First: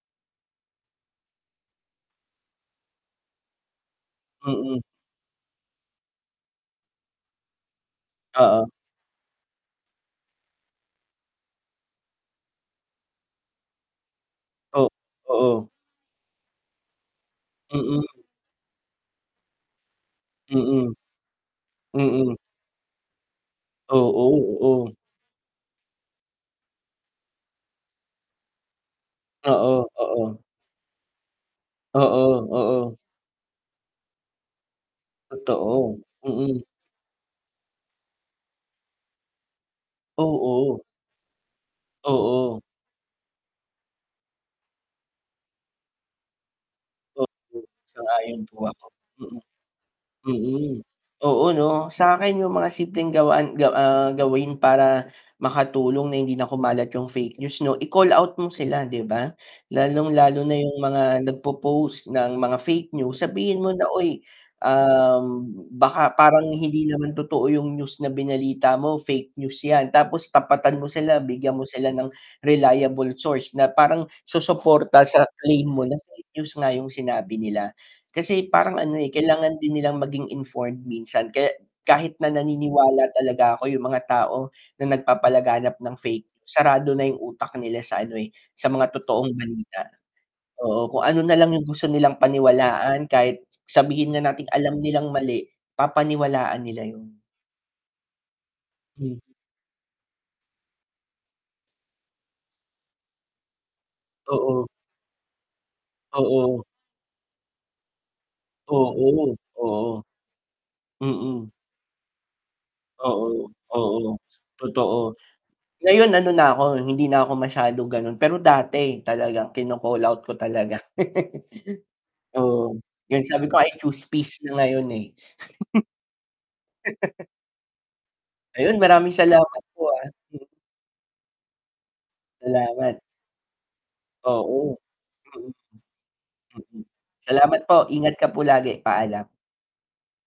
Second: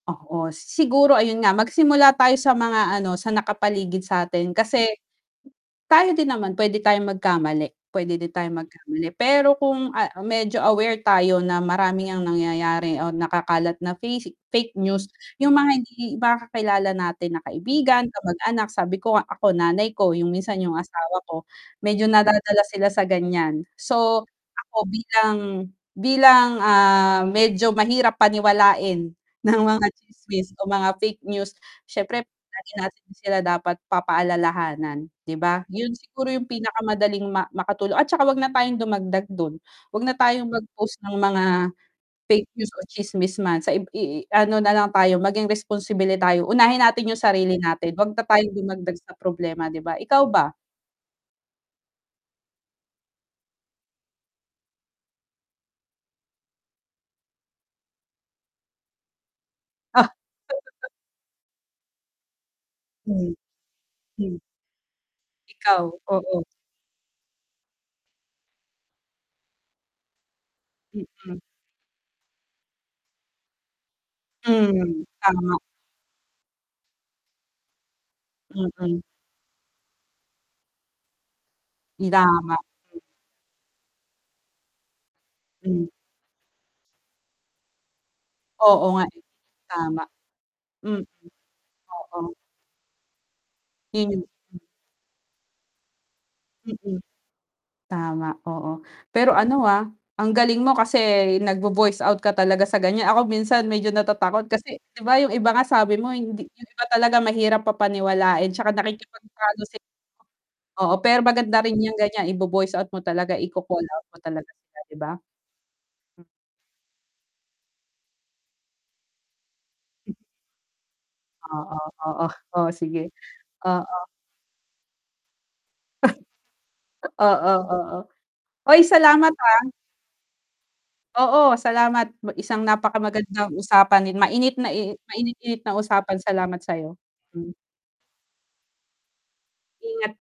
Oo, siguro ayun nga magsimula tayo sa mga ano, sa nakapaligid satin Mm. kasi tayo din naman pwede tayong magkamali, pwede din tayong Oo. magkamali. Pero kung, ah, medyo aware tayo na marami ang nangyayari o nakakalat na face fake Oh, news, 'yung mga oo. hindi mga kakilala natin na kaibigan, Mm. kamag-anak, sabi ko ako nanay ko, 'yung minsan 'yung Mm. asawa ko, medyo Mm. nadadala sila sa gan'yan. So, Oo, ako oo. bilang bilang, ah, medyo mahirap paniwalain ng mga Oo, oo. tsismis o mga fake news, syempre Oo, lagi oo. natin sila dapat pa-pa-alalahanan, 'di ba? 'Yun Totoo, siguro 'yung mm. pinakamadaling ma makatulong at tsaka h'wag na tayong dumagdag dun, h'wag na tayong Oo. mag-post ng mga fake Oo. news o tsismis man saib i i ano nalang tayo maging responsable tayo, unahin natin 'yung sarili Mm. natin, 'wag na Sang-ayon tayong po ako. dumagdag sa Mm. problema 'di ba, ikaw ba? Mm. Oo 'no, sakin yung mga simpleng gawain gaw, ah, gawin para makatulong na hindi na kumalat yung fake news 'no, i-call out mo sila 'di ba? Ah. Lalong lalo na yung mga nagpopost ng mga fake news, Hmm. sabihin mo na, "Uy, Hmm. ah, Ikaw, baka oo. parang hindi naman totoo yung news na binalita mo, fake news yan." Tapos tapatan mo sila, Mm. bigyan mo sila ng reliable source na parang susuporta Hmm, sa tama. claim mo na fake news nga yung sinabi nila. Kasi parang ano, Mm. eh, kailangan din nilang maging informed minsan, kaya kahit na Idama. naniniwala talaga ako yung mga tao na nagpapalaganap Hmm. ng fake news, sarado na yung utak nila sa ano eh, sa Oo mga nga eh, totoong balita. tama. Oo, Mm. kung ano nalang yung gusto nilang Oo. paniwalaan, kahit sabihin nga nating alam nilang mali, papaniwalaan nila Mm. yun. Tama, oo Hmm. pero ano, ah, ang galing mo kasi nag vo-voice out ka talaga sa gan'yan, ako minsan medyo natatakot Oo. kasi 'di ba, 'yung iba nga sabi mo hindi Oo. 'yung iba talaga mahirap pa paniwalain 'tsaka Oo, nakikipagtalo si oo. oo, pero Mm. maganda rin yung gan'yan, ibo-voice out mo talaga, Oo. i-ko-call out mo Oo, talaga sila, 'di ba? totoo, ngayon ano na ako, hindi na ako masyado gano'n pero dati talaga kino-call out ko talaga. Oo, oo. O Oo, sige, 'yon sabi ko, I choose oo. peace na ngayon eh. Oo, oo. Ayun Oy maraming salamat, ah. salamat po, ah. Oo salamat mu isang Salamat. napakamagandang usapan mainit Oo. nai mainit-init na usapan, salamat Mm. sayo. Mm. Salamat po, ingat ka po lagi, paalam. Ingat.